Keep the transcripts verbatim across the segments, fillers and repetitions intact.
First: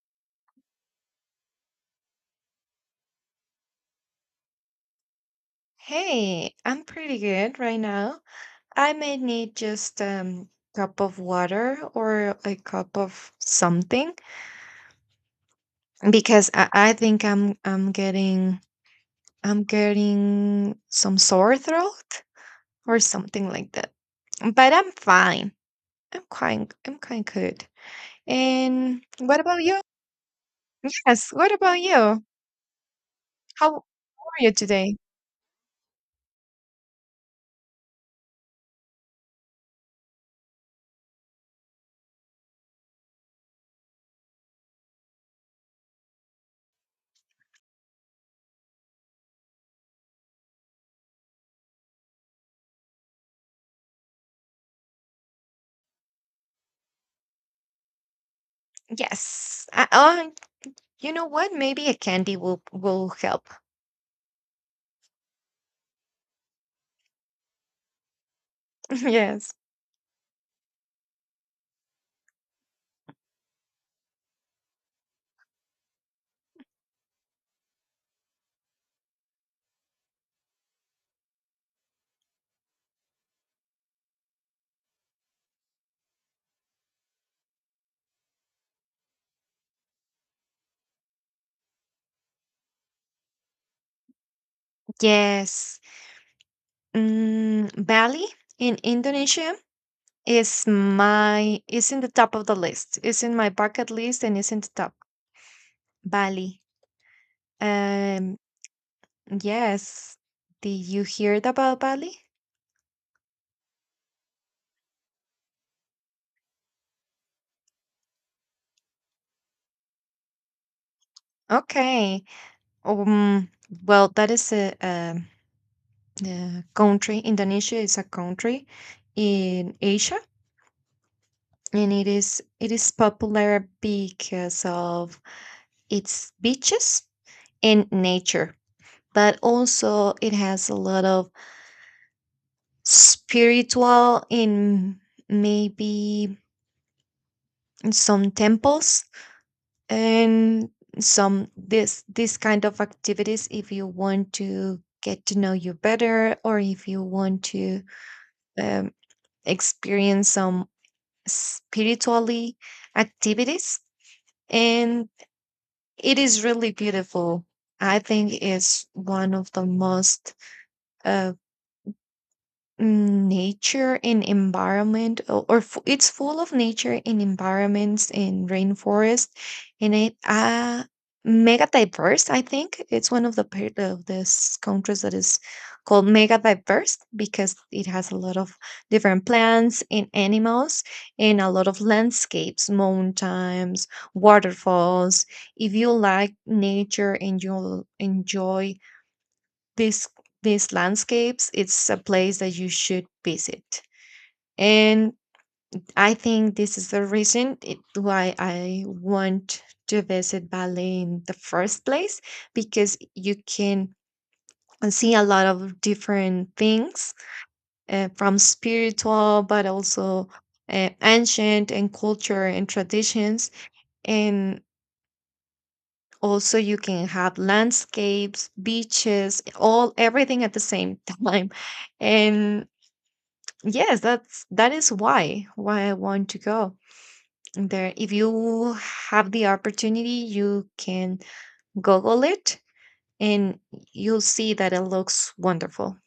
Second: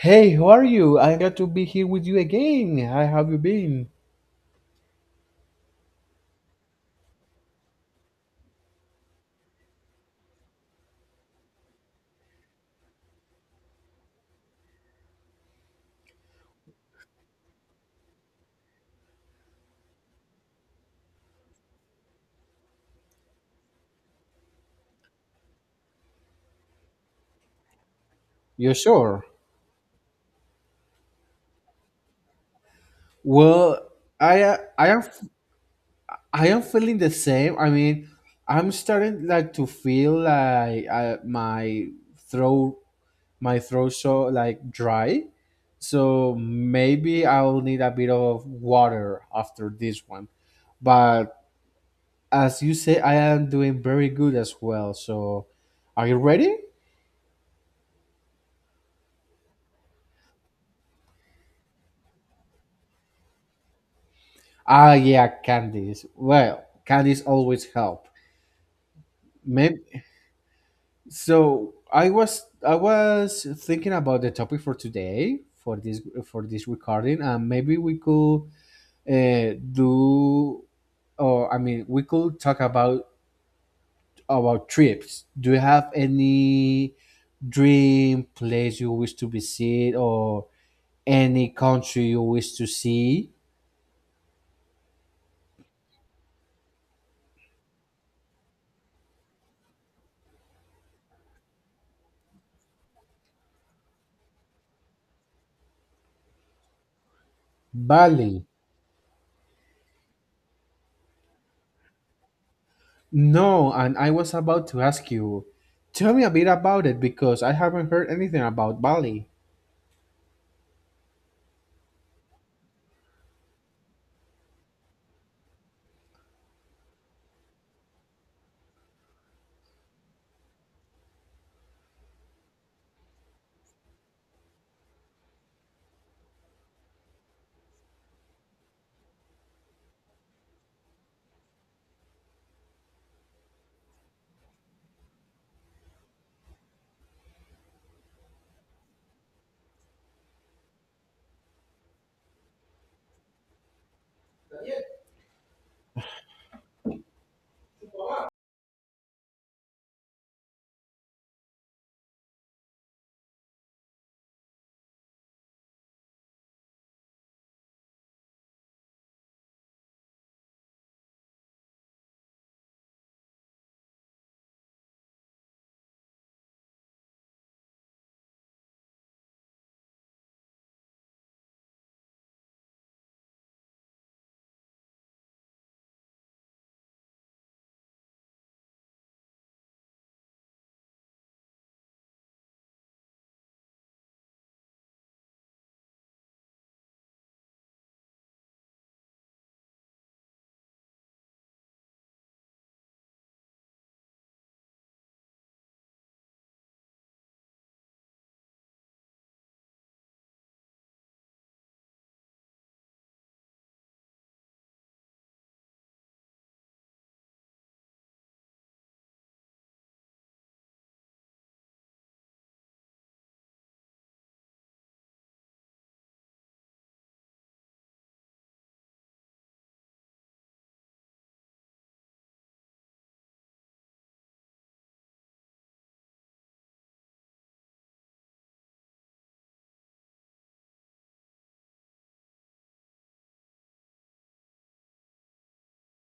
Hey, how are you? I'm glad to be here with you again. How have you been? Hey, I'm pretty good right now. I may need just um cup of water or a cup of something because I, I think I'm I'm getting I'm getting some sore throat or something like that. But I'm fine. I'm quite I'm quite good. You And sure? what about you? Yes, what about you? How Well, are I you uh, I today? am I am feeling the same. I mean, I'm starting like to feel like uh, my throat my throat so like dry. So maybe I'll need a bit of water after this one. But as you say, I am doing very good as well. So, are you ready? Yes. I, uh, You know what? Maybe a candy will will help. Ah, yeah, candies. Well, candies always help. Yes. Maybe, so I was I was thinking about the topic for today for this for this recording, and maybe we could uh, do, or I mean, we could talk about about trips. Do you have any dream place you wish to visit, or any country you wish to see? Yes. Mm, Bali in Indonesia is my is in the top of the list. It's in my bucket list and it's in the top. Bali. Um Bali. yes. Did you heard about Bali? No, and I was about to ask you, tell me a bit about it because I haven't heard anything about Bali. Okay. Um well that is a, um, a country. Indonesia is a country in Asia, and it is it is popular because of its beaches and nature, but also it has a lot of spiritual in, maybe, in some temples, and some this this kind of activities. If you want to get to know you better, or if you want to um, experience some spiritually activities, and it is really beautiful. I think it's one of the most, uh, Mm, nature and environment, o- or fu- it's full of nature and environments and rainforest. And it, uh mega diverse. I think it's one of the part of this countries that is called mega diverse, because it has a lot of different plants and animals, and a lot of landscapes, mountains, waterfalls. If you like nature, and you'll enjoy these these landscapes, it's a place that you should visit. And I think this is the reason, it, why I want to visit Bali in the first place, because you can see a lot of different things. Uh, from spiritual, but also, uh, ancient, and culture and traditions. And also you can have landscapes, beaches, all everything at the same time. And yes, that's that is why why I want to go there. If you have the opportunity, you can Google it, and you'll see that it looks wonderful.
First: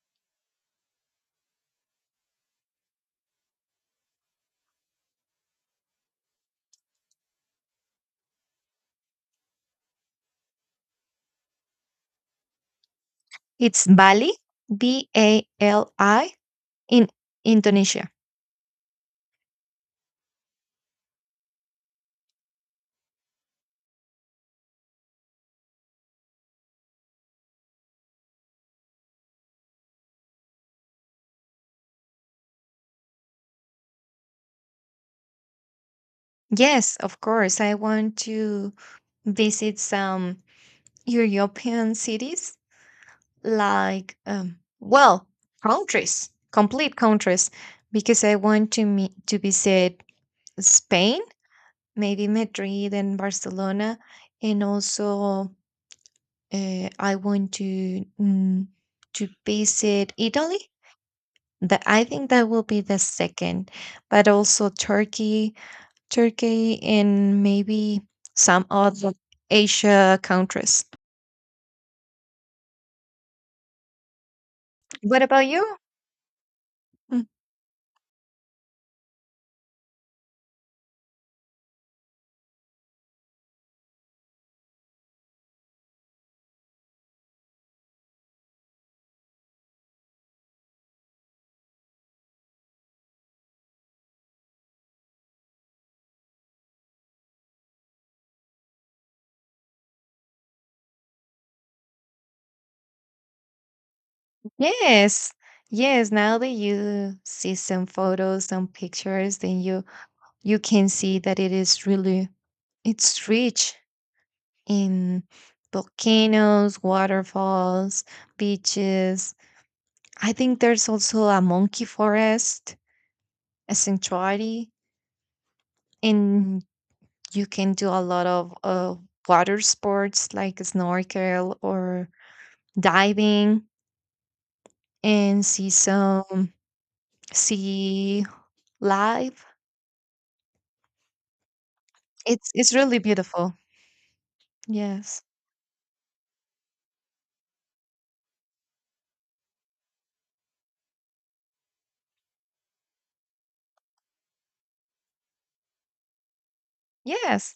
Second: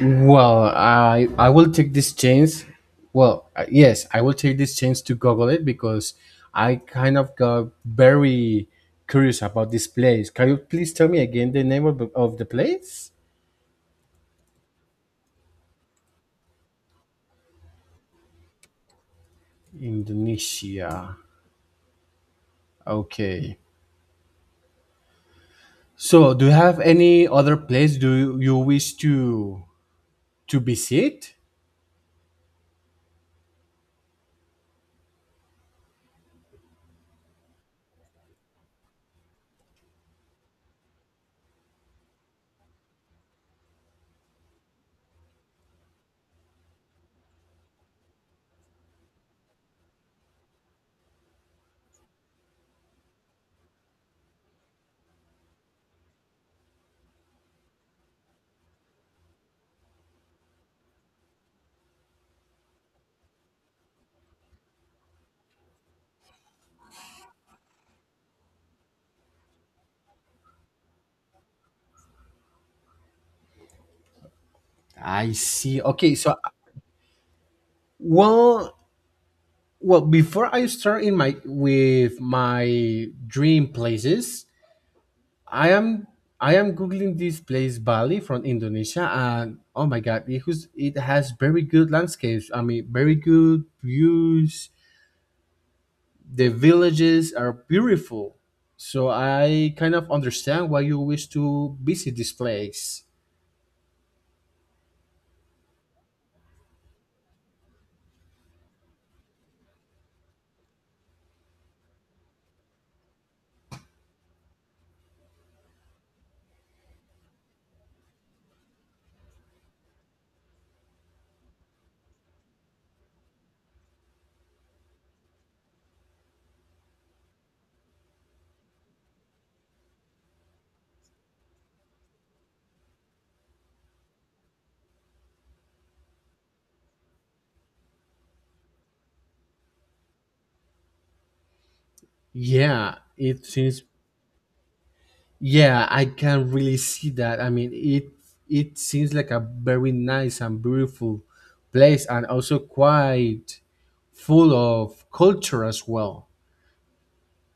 Well, I I will take this chance. Well, uh, yes, I will take this chance to Google it because I kind of got very curious about this place. Can you please tell me again the name of, of the place? It's Bali, B A L I, in Indonesia. Indonesia. Okay. So, do you have any other place do you, you wish to to visit? Yes, of course. I want to visit some European cities, like, um, well, countries, complete countries, because I want to meet, to visit Spain, maybe Madrid and Barcelona. And also, uh, I want to, mm, to visit Italy. That I think that will be the second, but also Turkey, Turkey, and maybe some other Asia countries. What I about you? see. Okay, so Mm, well, well, before I start in my with my dream places, I am I am googling this place Bali from Indonesia, and oh my god, it was, it has very good landscapes. I mean, very good views. The villages are beautiful, so I kind of understand why you wish to visit this place. Yes, yes. Now that you see some photos, some pictures, then you you can see that it is really, it's rich in volcanoes, waterfalls, beaches. I think there's also a monkey forest, a sanctuary, and you can do a lot of uh, water sports, like snorkel or diving, and see some sea life. It's it's Yeah, really it beautiful. seems Yes. yeah, I can really see that. I mean, it it seems like a very nice and beautiful place, and also quite full of culture as well. Yes.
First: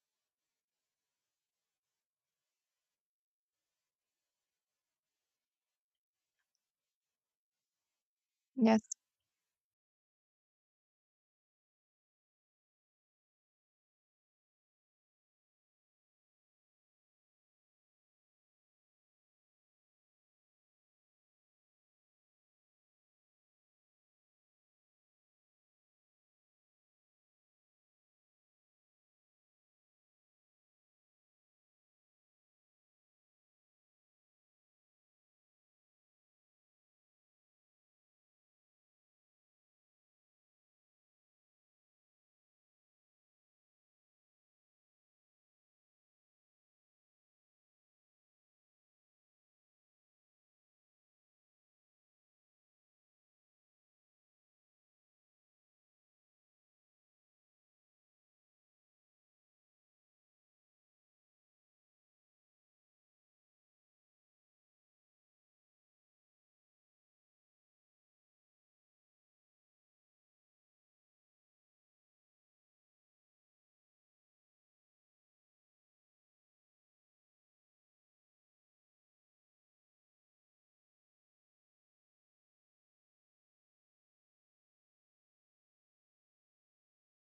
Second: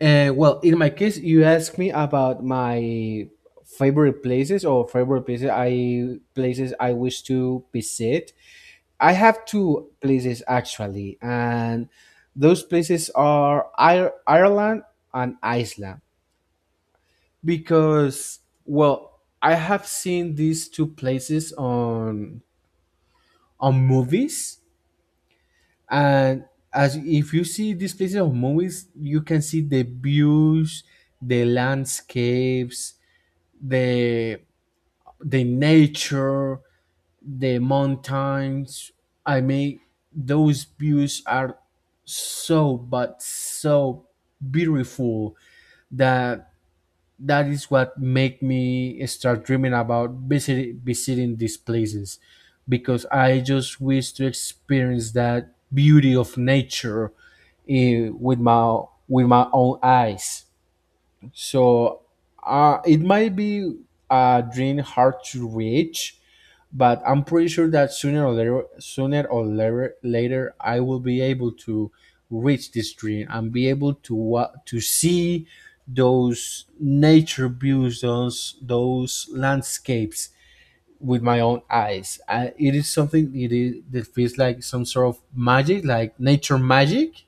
And well, in my case, you asked me about my favorite places or favorite places I places I wish to visit. Yes. I have two places actually, and those places are Ir- Ireland and Iceland, because well, I have seen these two places on on movies, and as if you see these places on movies, you can see the views, the landscapes, the the nature, the mountains. I mean, those views are so, but so beautiful that that is what make me start dreaming about visit, visiting these places because I just wish to experience that beauty of nature, eh, with my with my own eyes. So uh, it might be a dream hard to reach, but I'm pretty sure that sooner or later, sooner or later, later I will be able to reach this dream and be able to wa- to see those nature views, those those landscapes with my own eyes. I, it is something it is, that feels like some sort of magic, like nature magic.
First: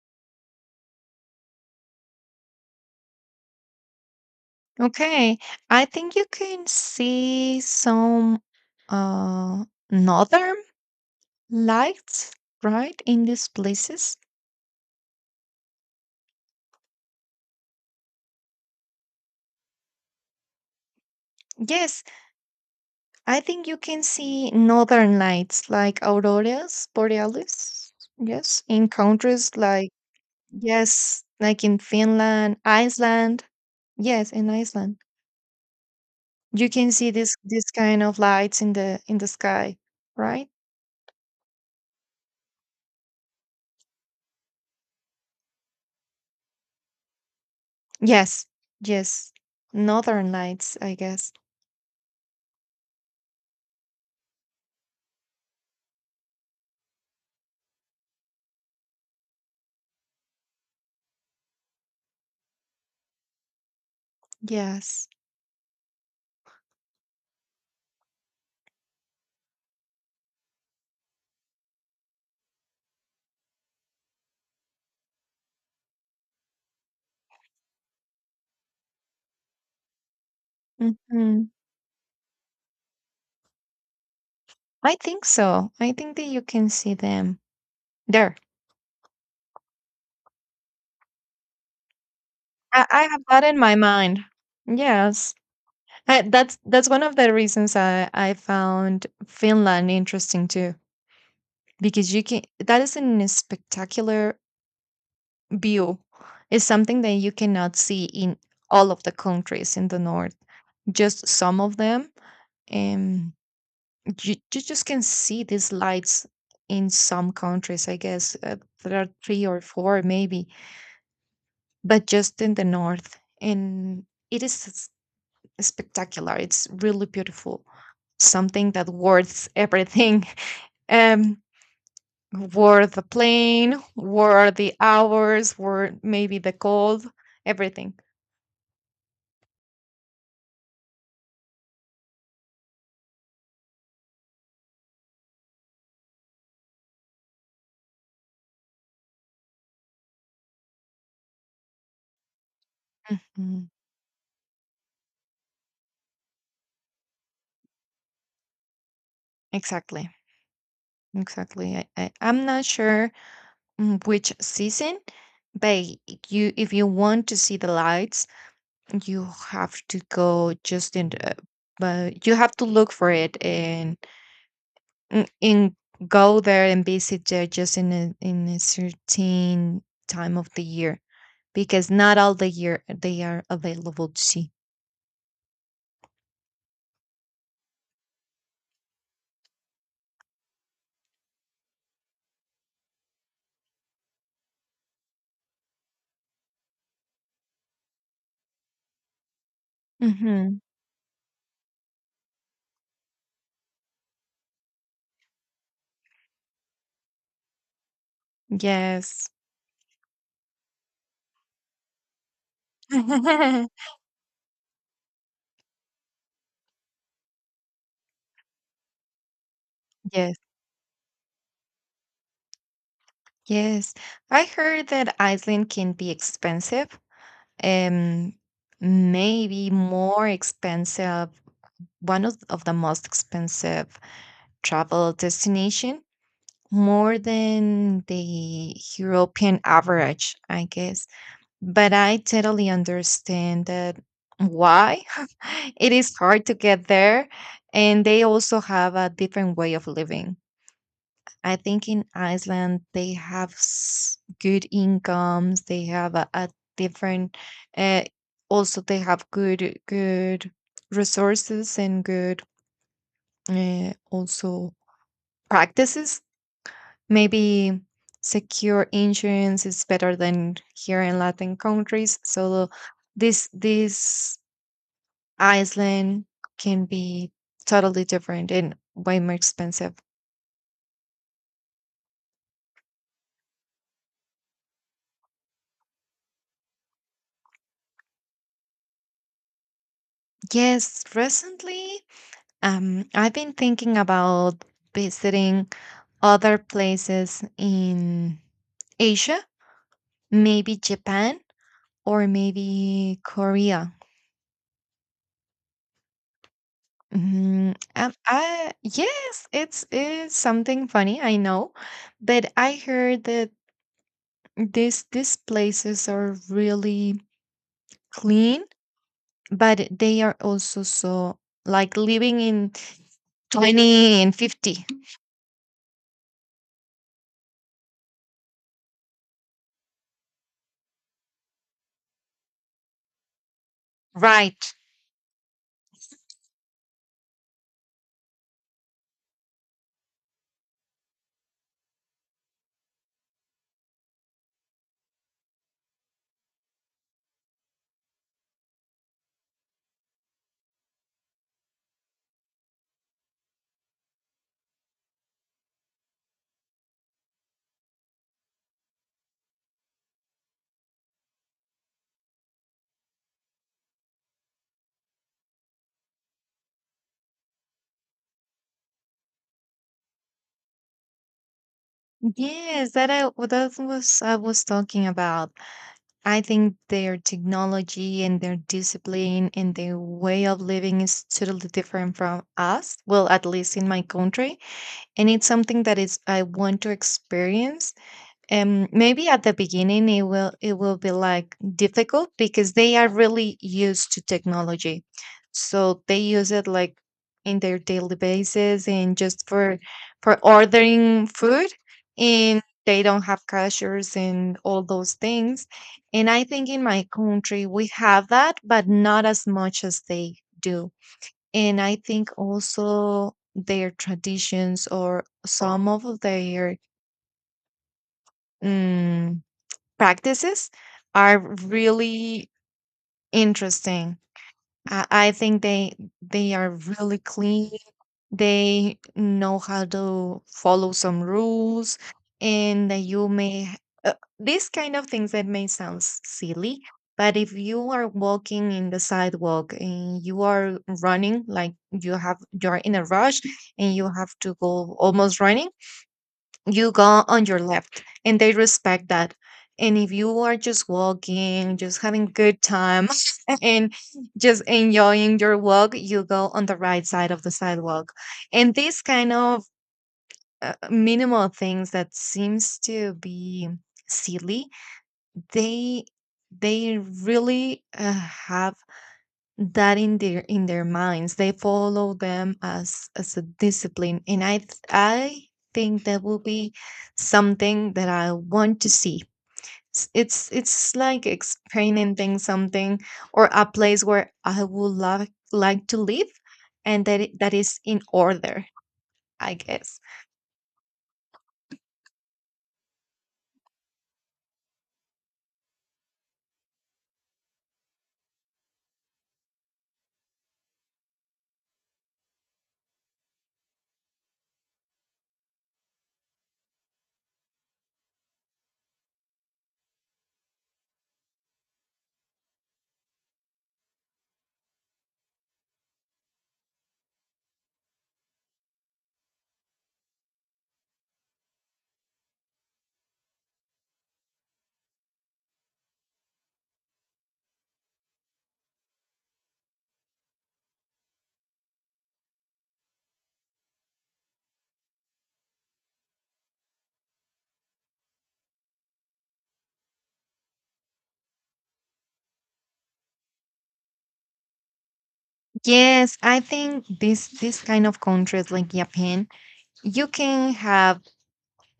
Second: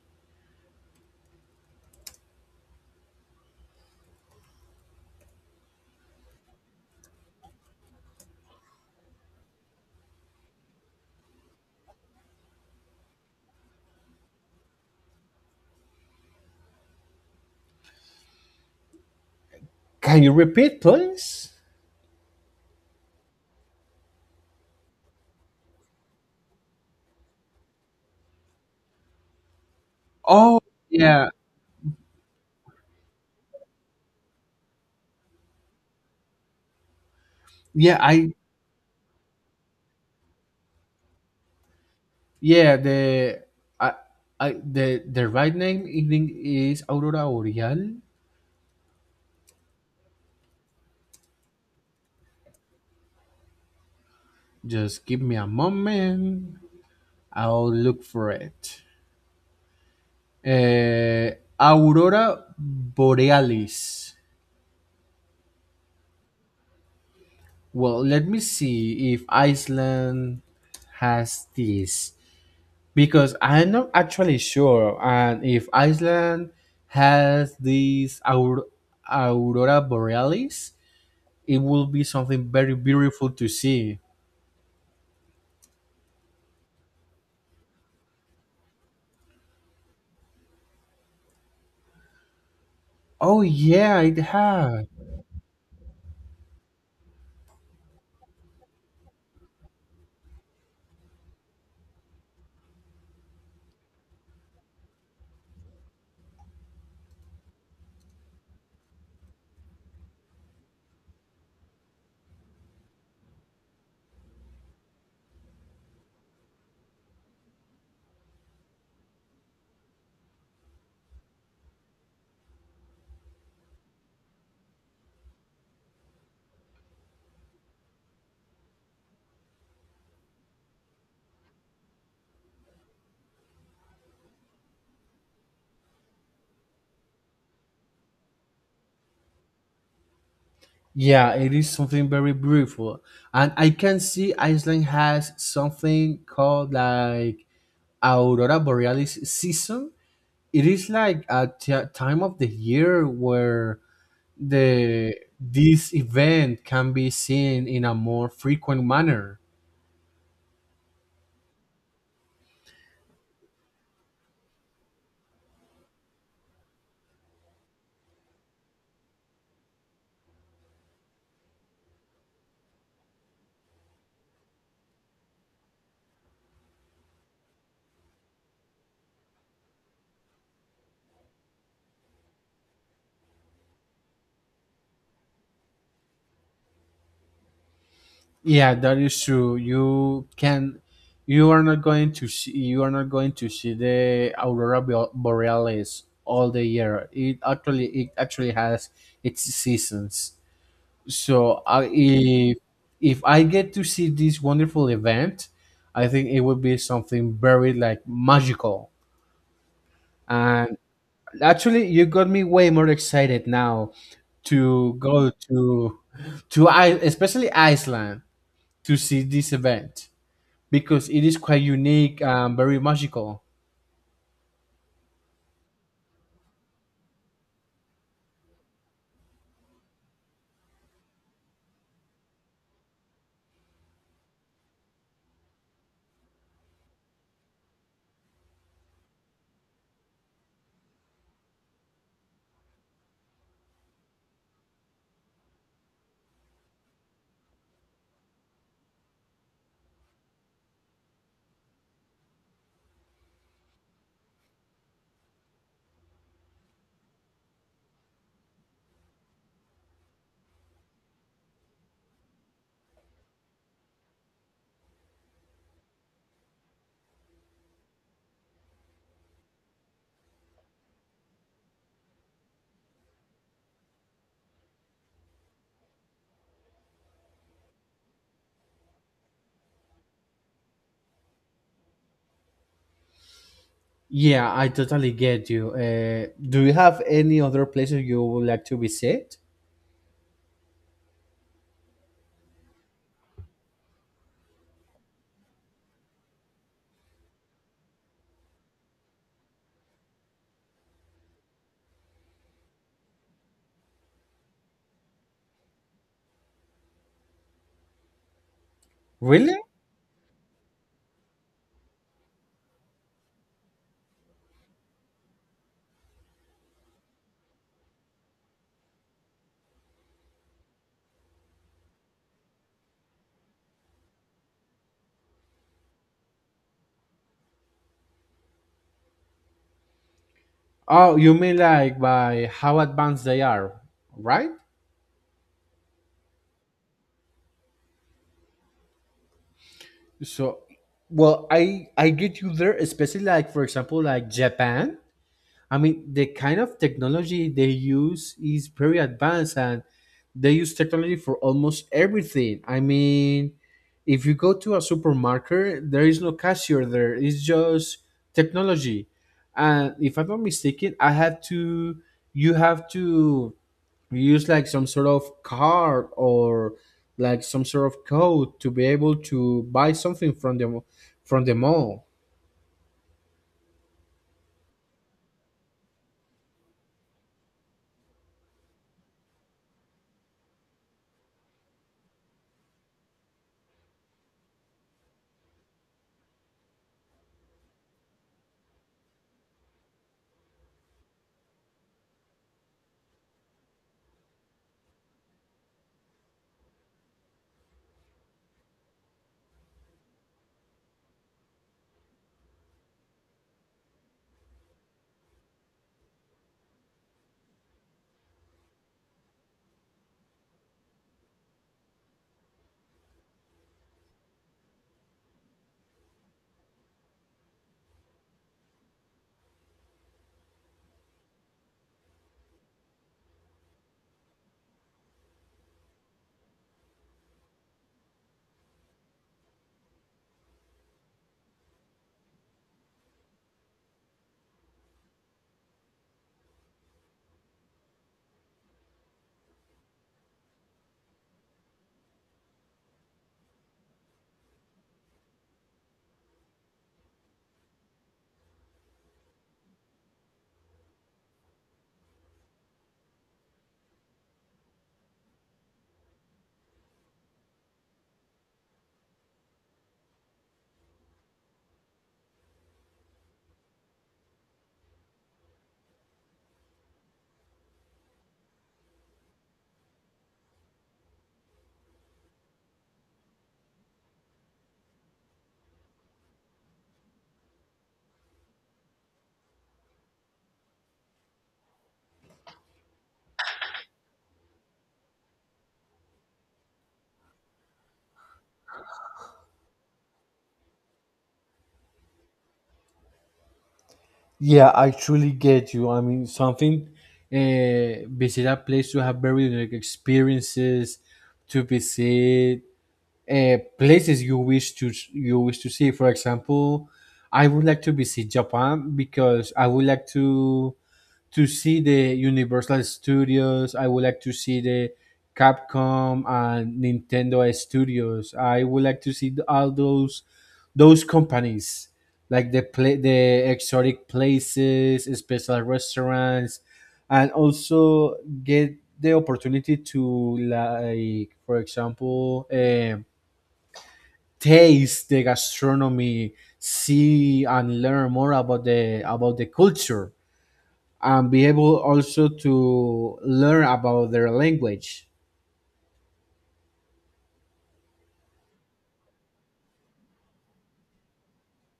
Okay. I think you can see some uh northern lights, right, in these places? Can you repeat, please? Yes, I think you can see northern lights, like auroras borealis. Yes, in countries like, Oh yes, yeah, like in Finland, Iceland. Yes, in Iceland. You can see this this yeah. kind of I lights in the in the sky, right? Yeah, the I, I the the right name I think is Aurora Boreal. Yes. Yes. Northern lights, I guess. Just give me a moment. I'll look for it. Uh, Aurora Borealis. Yes. Well, let me see if Iceland has this because I'm not actually sure, and if Iceland has this Aur- Aurora Borealis, Hmm. it will be something very beautiful to see. I think so. I think that you can see them there. I I have Oh that in my yeah, it mind. has. Yes. I, that's that's one of the reasons I I found Finland interesting too, because you can that is a spectacular view. It's something that you cannot see in all of the countries in the north, just some of them. And you, you just can see these lights in some countries, I guess. Uh, there are three or four maybe, but just in the north. And it is spectacular. It's really beautiful. Something that worth everything. Um, Worth the plane, worth the hours, worth maybe the cold, everything. Yeah, it is something very beautiful, and I can see Iceland has something called like aurora borealis season. It is like a t- time of the year Mm, where the this event can be seen in a more frequent manner. exactly. Exactly. I, I, I'm not sure, mm, which season, but you if you want to see the lights, you have to go just in the, but you have to look for it in, Mm, and go there and visit there just in a in a certain time of the year, because not all the year they are available to see. Yeah, that is true. You can, you are not going to see, you are not going to see the aurora bo- borealis all the year. It actually, it actually has its seasons. Hmm. So I, if if I get to see this wonderful event, I think it would be something very like magical. Yes. And actually, you got me way more excited now to go to to I especially Iceland to see this event Yes. because it is quite unique and very magical. Yes. I heard that Iceland can be expensive. Um Maybe more expensive, one of, of the most expensive travel destination, more than the European average, I guess. But I totally understand that why it is hard to get there. And they also have a different way of living. I think in Iceland, they have s- good incomes, they have a, a different, uh, also, they have good, good resources and good, uh, also, practices. Maybe secure insurance is better than here in Latin countries. So this this Iceland can be totally different and way more expensive. Yeah, I totally get you. Uh, do you have any other places you would like to visit? Yes, recently, um, I've been thinking about visiting other places in Asia, maybe Japan or maybe Korea. Mhm. um, I Yes, Really? it's it's something funny, I know, but I heard that these these places are really clean, but they are also so like living in twenty and fifty. Oh, you mean like by how advanced they are, right? Right. So, well, I I get you there, especially like for example, like Japan. I mean, the kind of technology they use is very advanced and they use technology for almost everything. I mean, if you go to a supermarket, there is no cashier there, it's just technology. And if I'm not mistaken, I have to, you have to use like some sort of card or like some sort of code to be able to buy something from the from the mall. Yes, that I that was, I was talking about. I think their technology and their discipline and their way of living is totally different from us. Well, at least in my country. And it's something that is I want to experience. And maybe at the beginning, it will it will be like difficult, because they are really used to technology. So they use it, like, in their daily basis, and just for for ordering food, and they don't have cashiers and all those things. And I think in my country we have that, but not as much as they do. And I think also their traditions, or some of their, mm, practices, are really interesting. I I think they they are really clean. They know how to follow some rules. And that you may h- uh, these kind of things that may sound s- silly. But if you are walking in the sidewalk and you are running, like, you have you're in a rush, and you have to go almost running, you go on your left, and they respect that. And if you are just walking, just having good time, and just enjoying your walk, you go on the right side of the sidewalk. And these kind of, uh, minimal things, that seems to be silly, they they really, uh, have that in their in their minds. They follow them as, as a discipline. And i th- i think that will be something that I want to see. S- it's it's like experimenting something, or a place where I would like like to live, and that it- that is in order, I guess. Yeah, I truly get you. I mean, something uh, visit a place to have very unique experiences, to visit uh, places you wish to you wish to see. For example, I would like to visit Japan because I would like to to see the Universal Studios. I would like to see the Capcom and Nintendo Studios. I would like to see all those those companies like the pla the exotic places, special restaurants, and also get the opportunity to like, for example, um taste the gastronomy, see and learn more about the about the culture and be able also to learn about their language. Yes, I think this this kind of countries like Japan, you can have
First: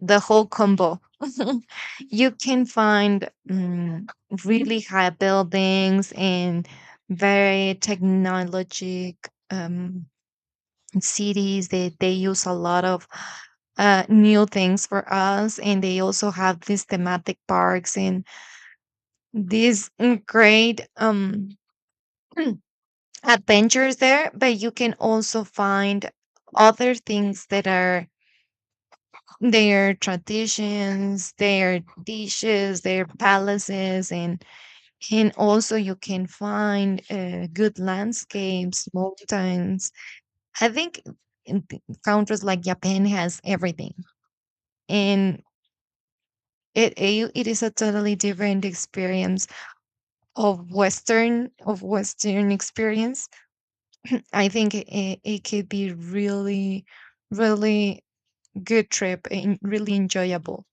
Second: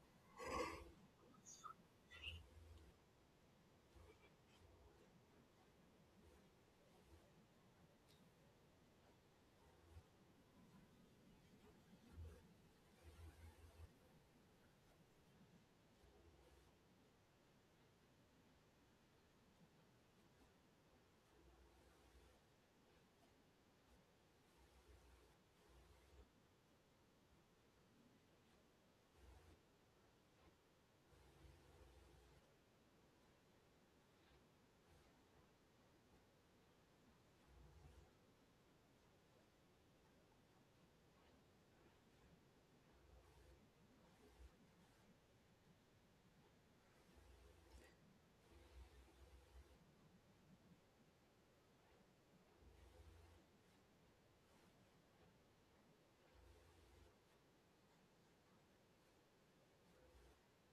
the whole combo. You can find, mm, really high buildings, and very technologic, um, cities. They, they use a lot of, uh, new things for us, and they also have these thematic parks, and these, mm, great, um, adventures there. But you can also find other things that are their traditions, their dishes, their palaces, and and also you can find, uh, good landscapes, mountains. I think in th- countries like Japan has everything, and it it it is a totally different experience of Western of Western experience. I think it, it could be really, really good trip and really enjoyable.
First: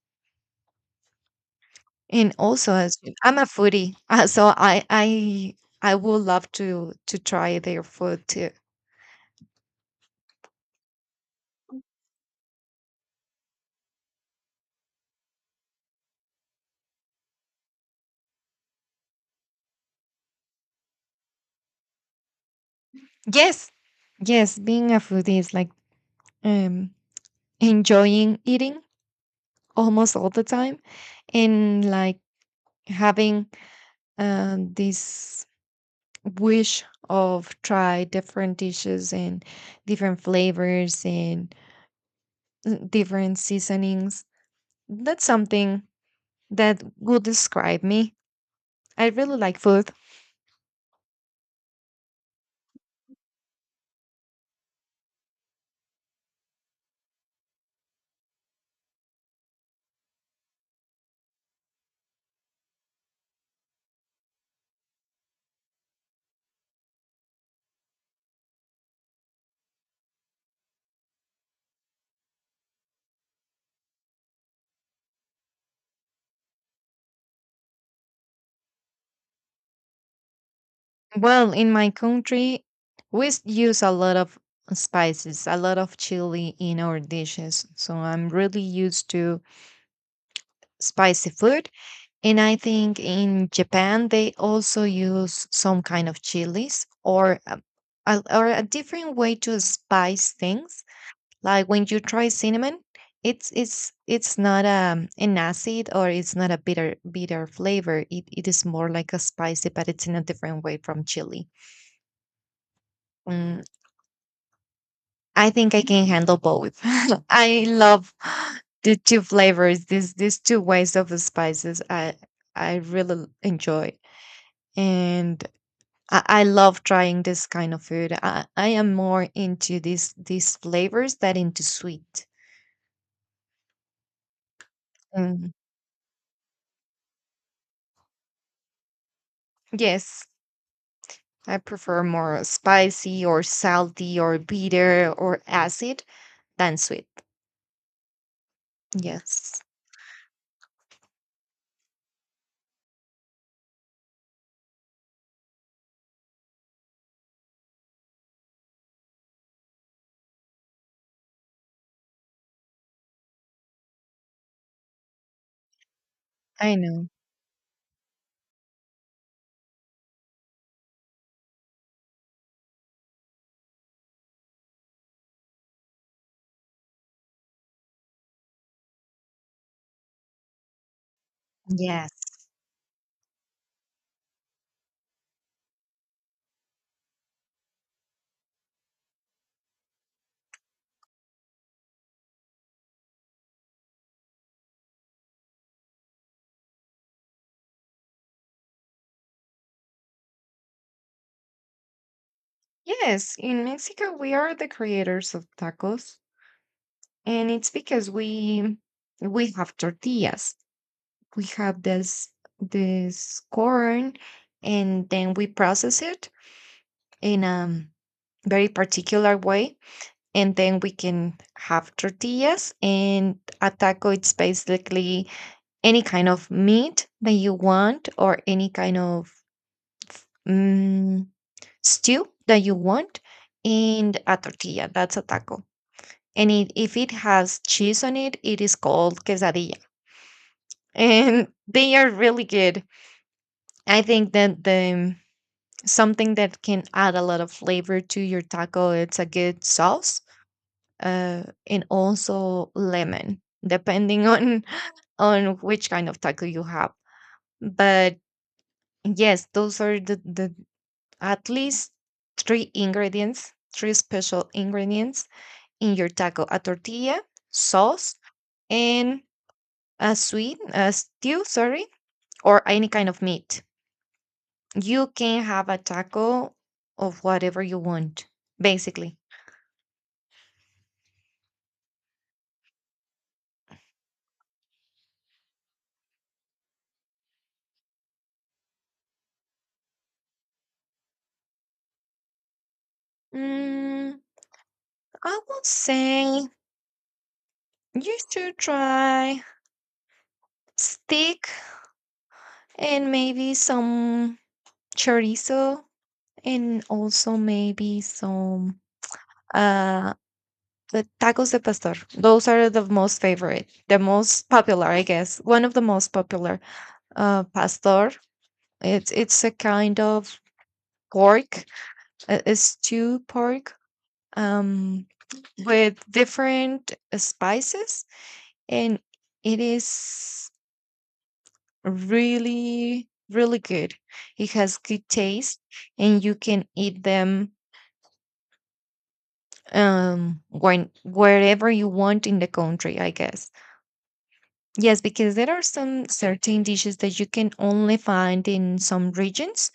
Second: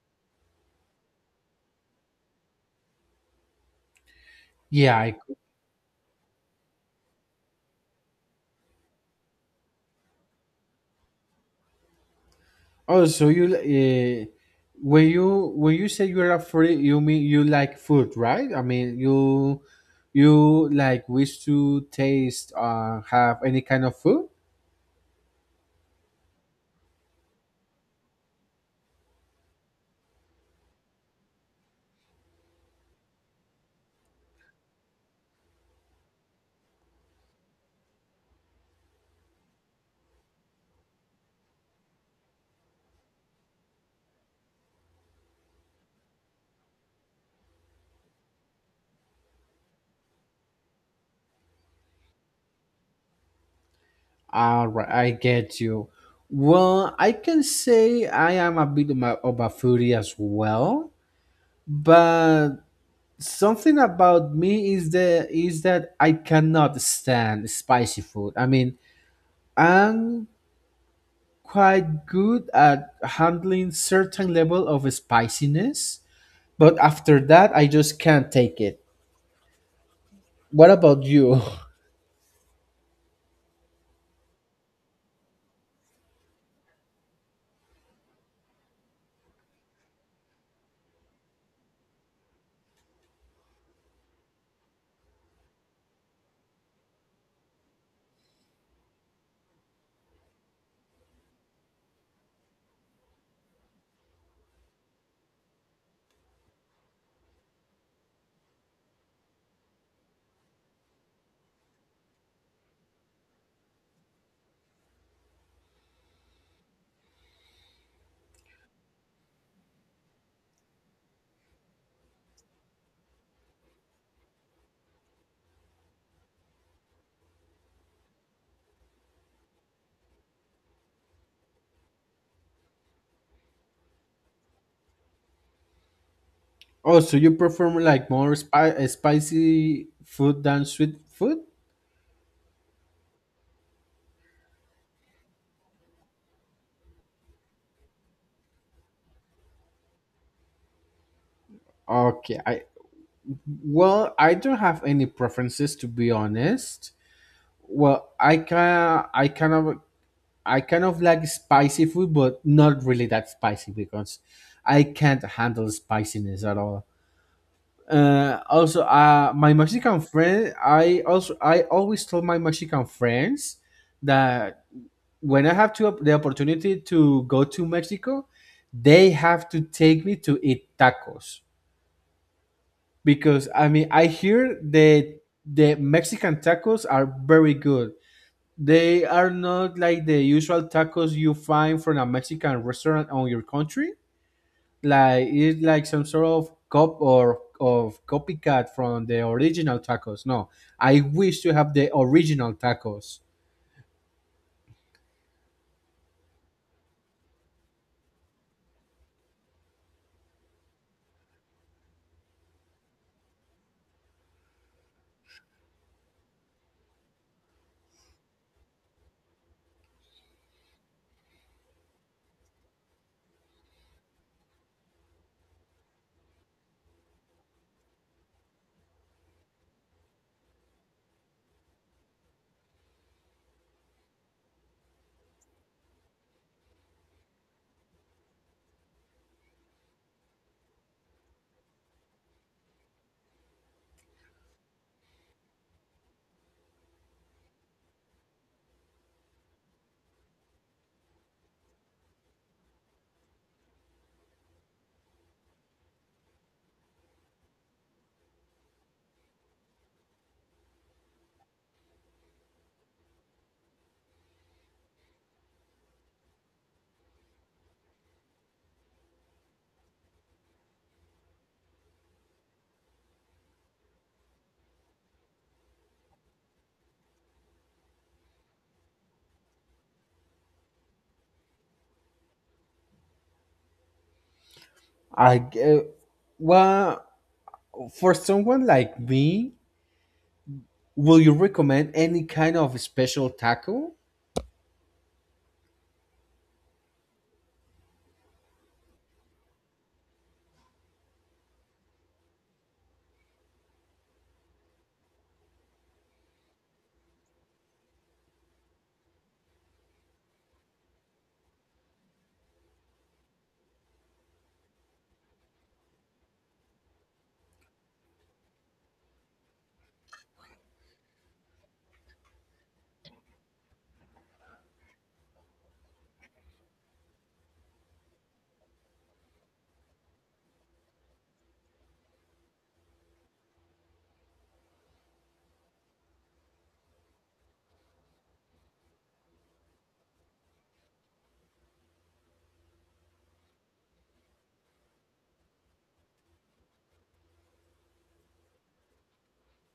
And also, as I'm a foodie, uh, so I Yeah, I could. I I would love to to try their food too. Oh, so you uh, when you when you say you're a free, you mean you like food, right? I mean you you like wish to taste uh, have any Yes, kind of food. yes, being a foodie is like, um enjoying eating almost all the time, and like having, um this wish of try different dishes, and different flavors, and, uh, different seasonings. That's something that will describe me. I really like food. All right, I get you. Well, I can say I am a bit of a, of a foodie as well, but something about me is the is that I cannot stand spicy food. I mean, I'm quite good at handling certain level of spiciness, but after that, I just can't take it. What about you? Well, in my country, we s- use a lot of spices, a lot of chili in our dishes. So I'm really used to spicy food. And I think in Japan, they also use some kind of chilies, or a, a- or a different way to spice things. Like when you try cinnamon, it's it's it's not um an acid, or it's not a bitter bitter flavor. It it is more like a spicy, but it's in a different way from chili. Mm, I think I can handle both. I love the two flavors. These these two ways of the spices. I I really l- enjoy and. I I love trying this kind of food. I, I am more into these these flavors than into sweet. Mm, Oh, so you prefer like more spi- uh, spicy yes. food than sweet food? I prefer more spicy or salty or bitter or acid than sweet. Yes. Okay, I well, I don't have any preferences to be honest. Well, I can I kind of I kind of like spicy food, but not really that spicy because I can't handle spiciness at I all. know. Uh, also, uh, my Mexican friend, I also I always told my Mexican friends that when I have to the opportunity to go to Mexico, they have to take me to eat tacos Yes. because I mean I hear the the Mexican tacos are very good. They are not like the usual tacos you find from a Mexican restaurant on your country. Like it's like some sort of cop or of copycat from the original tacos. No, I wish to have the original tacos. Yes. In Mexico, we are the creators of tacos, and it's because we we have tortillas. We have this this corn, and then we process it in a very particular way, and then we can have tortillas. And a taco, it's basically any kind of meat that you want, or any kind of, mm stew that you want, and a tortilla. That's a taco. And it, if it has cheese on it, it is called quesadilla. And they are really good. I think that the something that can add a lot of flavor to your taco, it's a good sauce. Uh, and also lemon, depending on on which kind of taco you have. But yes, those are the, the at least three ingredients, three special ingredients in your taco: a tortilla, sauce, and a sweet, a stew, sorry, or any kind of meat. You can have a taco of whatever you want, basically. I uh, well, for someone like me, will you recommend any kind of special taco? Mm, I would say you should try steak and maybe some chorizo and also maybe some uh The tacos de pastor. Those are the most favorite, the most popular, I guess. One of the most popular. Uh, pastor, It's it's a kind of pork. Uh, It's stew pork. Um, with different spices, and it is really really good. It has good taste, and you can eat them um when wherever you want in the country, I guess. Yes, because there are some certain dishes that you can only find in some regions,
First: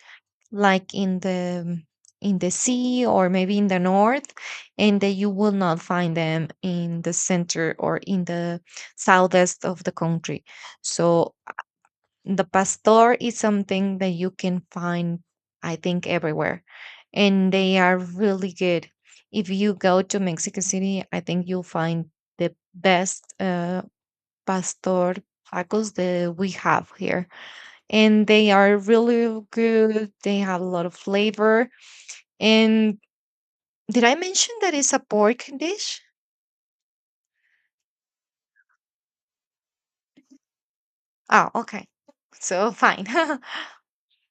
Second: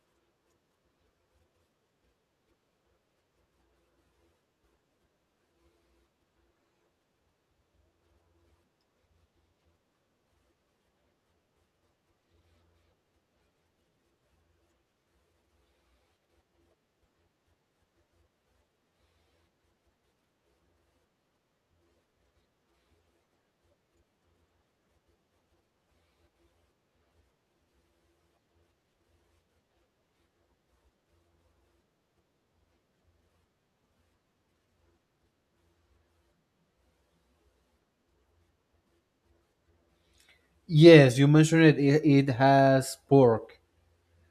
like in the in the sea or maybe in the north, and that you will not find them in the center or in the southeast of the country. So the pastor is something that you can find, I think, everywhere, and they are really good. If you go to Mexico City, I think you'll find the best uh, pastor tacos that we have here. And they are really good. They have a lot of flavor. And did I mention that it's a pork dish? Yes, you Oh, mentioned it. okay. It, it So has fine. pork.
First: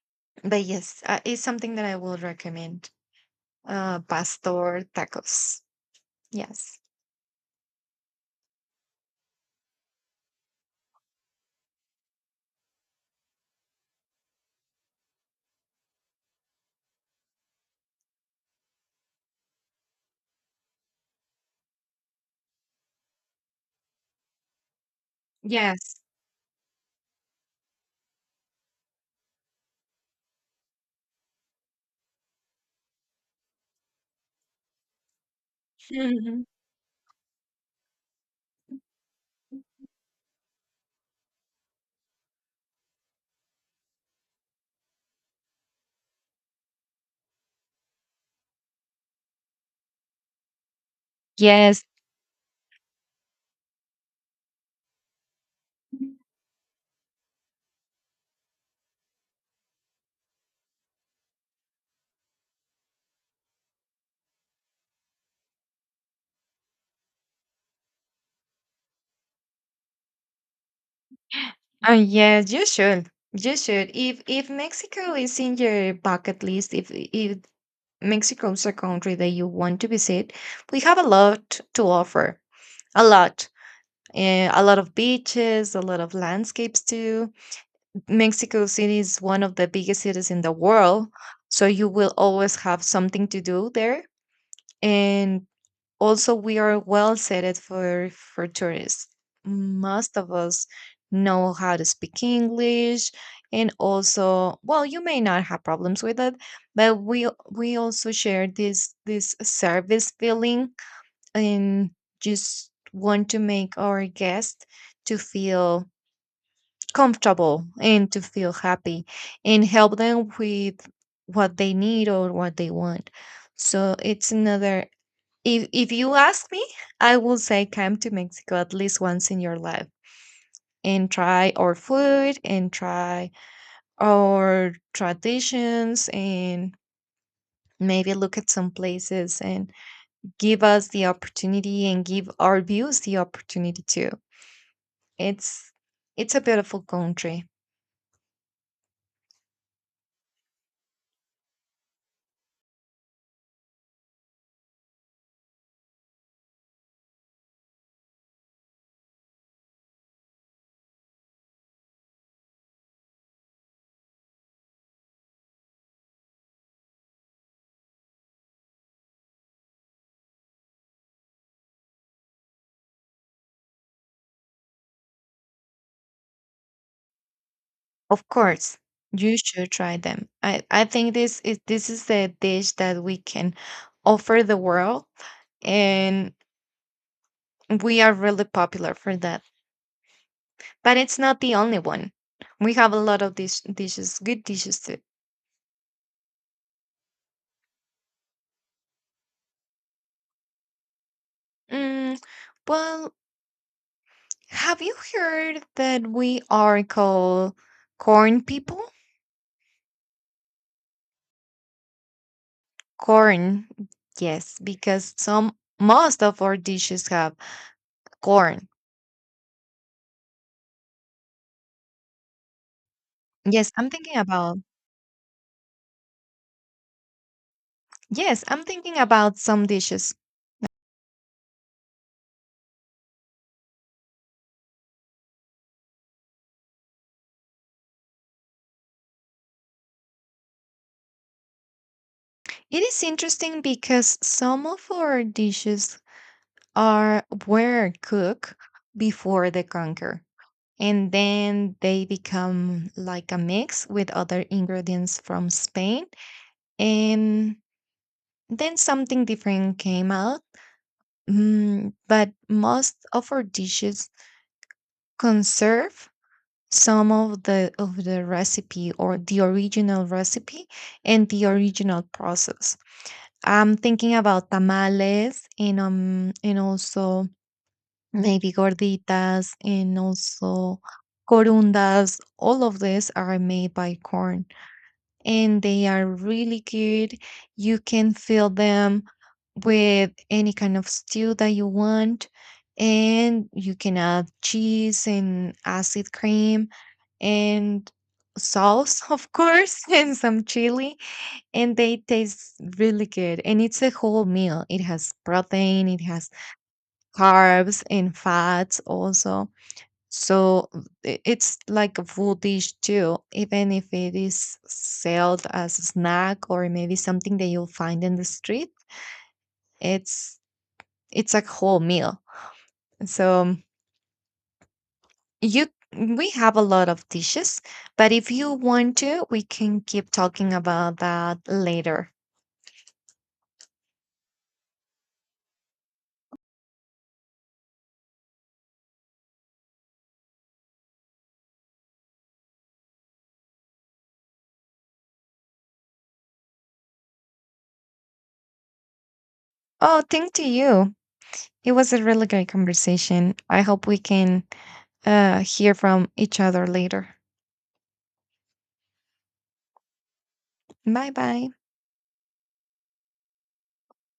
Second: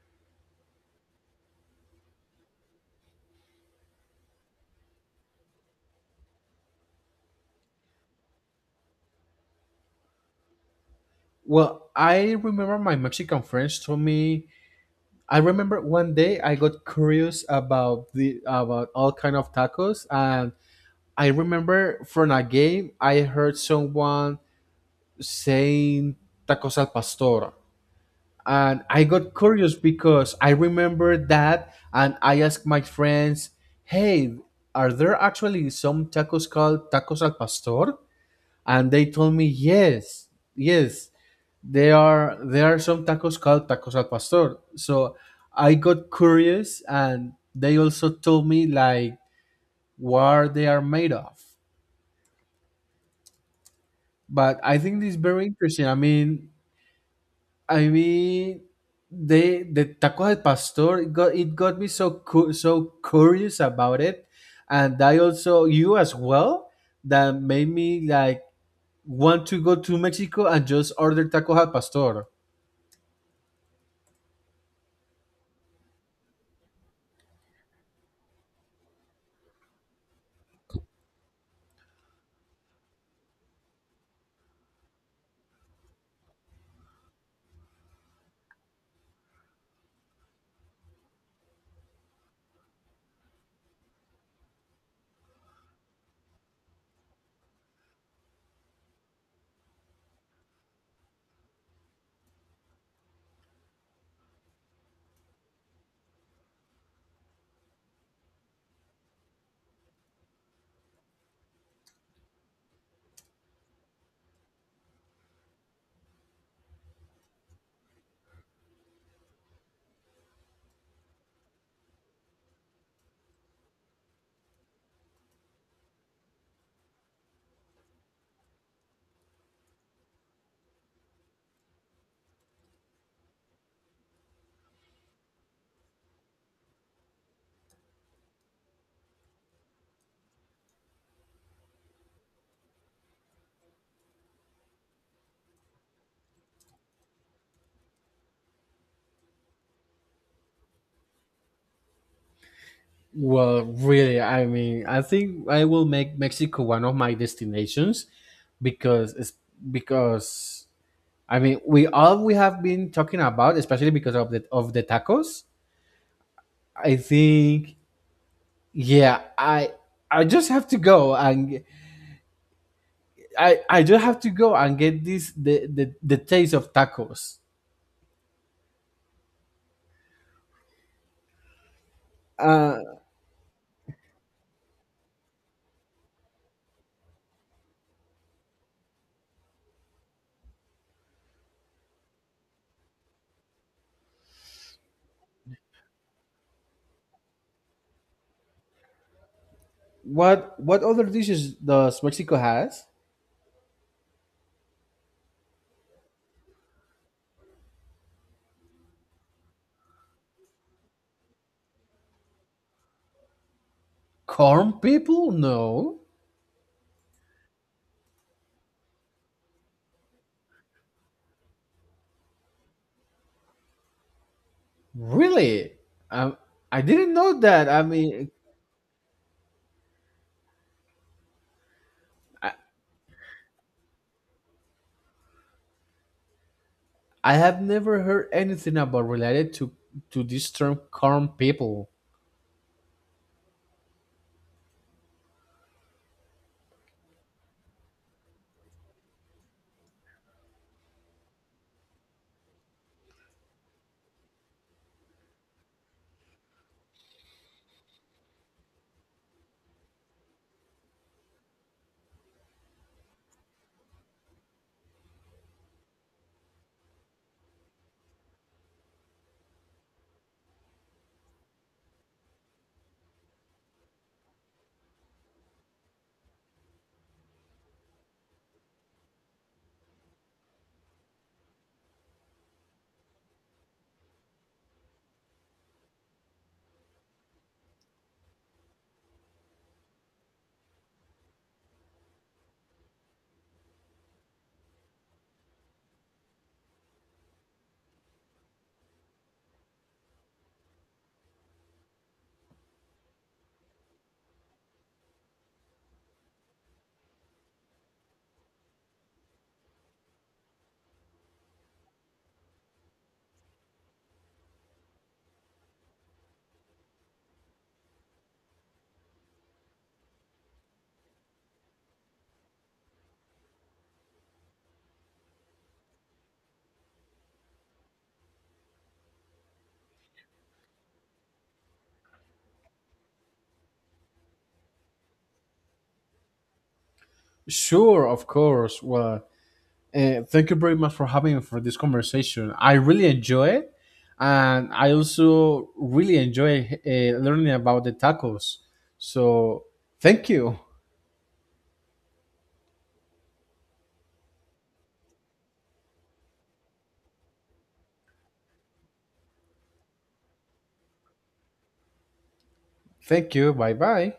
But yes, uh, it's something that I will recommend. Uh, pastor tacos. Yes. Well, I remember my Mexican friends told me I remember one day I got curious about the about all kind of tacos, and I remember from a game I heard someone Yes. saying tacos al pastor, and I got curious because I remember that, and I asked my friends, "Hey, are there actually some Mhm. tacos called tacos al pastor?" And they told me yes, yes, there are there are some tacos called tacos al pastor. So I got curious, and they also told me like what they are made of. Yes. But I think this is very interesting. I mean, I mean, they the taco al pastor, it got it got me so cu- so curious about it, and I also you as well, that made me like want to go to Mexico and just order taco al Oh pastor. yes, you should. You should. If if Mexico is in your bucket list, if if Mexico is a country that you want to visit, we have a lot to offer. A lot. Uh, a lot of beaches, a lot of landscapes too. Mexico City is one of the biggest cities in the world, so you will always have something to do there. And also, we are well set for for tourists. Most of us know how to speak English, and also, well, you may not have problems with it, but we we also share this this service feeling and just want to make our guest to feel comfortable and to feel happy and help them with what they need or what they want. So it's another, if if you ask me, I will say come to Mexico at least once in your life and try our food and try our traditions and maybe look at some places and give us the opportunity and give our views the opportunity too. It's it's a beautiful country. Well, really, I mean, I think I will make Mexico one of my destinations because it's because I mean, we all we have been talking about, especially because of the of the tacos. I think, yeah, I I just have to go and I I just have to go and get this the the, the taste of tacos. Of course, you should try them. I, I think this is this is the dish Uh, that we can offer the world, and we are really popular for that. But it's not the only one. We have a lot of dish- dishes, good dishes too. what what other dishes does Mm, Mexico has? well, have you heard that we are called corn people? Corn, yes, Corn because people? some No. most of our dishes have corn. Yes, I'm thinking about, Really? Um, I didn't know that. I mean, yes, I'm thinking about some dishes. I, I have never heard anything about related to to this term "calm people." It is interesting because some of our dishes are were cooked before the conquer, and then they become like a mix with other ingredients from Spain. And then something different came out. Mm, but most of our dishes conserve some of the of the recipe or the original recipe and the original process. I'm thinking about tamales and um and also maybe gorditas and also corundas. All of these are made by corn and they are really good. You can fill them with any kind of stew that you want, and you can add cheese and acid cream and sauce, of course, and some chili, and they taste really good. And it's a whole meal. It has protein, it has carbs and fats also. So i- it's like a full dish too, even if it is sold as a snack or maybe something that you'll find in the street. It's it's a whole meal. So you we have a lot of dishes, but if you want to, we can keep talking about that later. Sure, of course. Well, uh, thank you very much for having me for this conversation. I really enjoy it, and I also really enjoy uh, learning about the tacos. So, Oh, thank thank to you, you. It was a really great conversation. I hope we can uh, hear from each other later. Bye bye. thank you. Bye bye.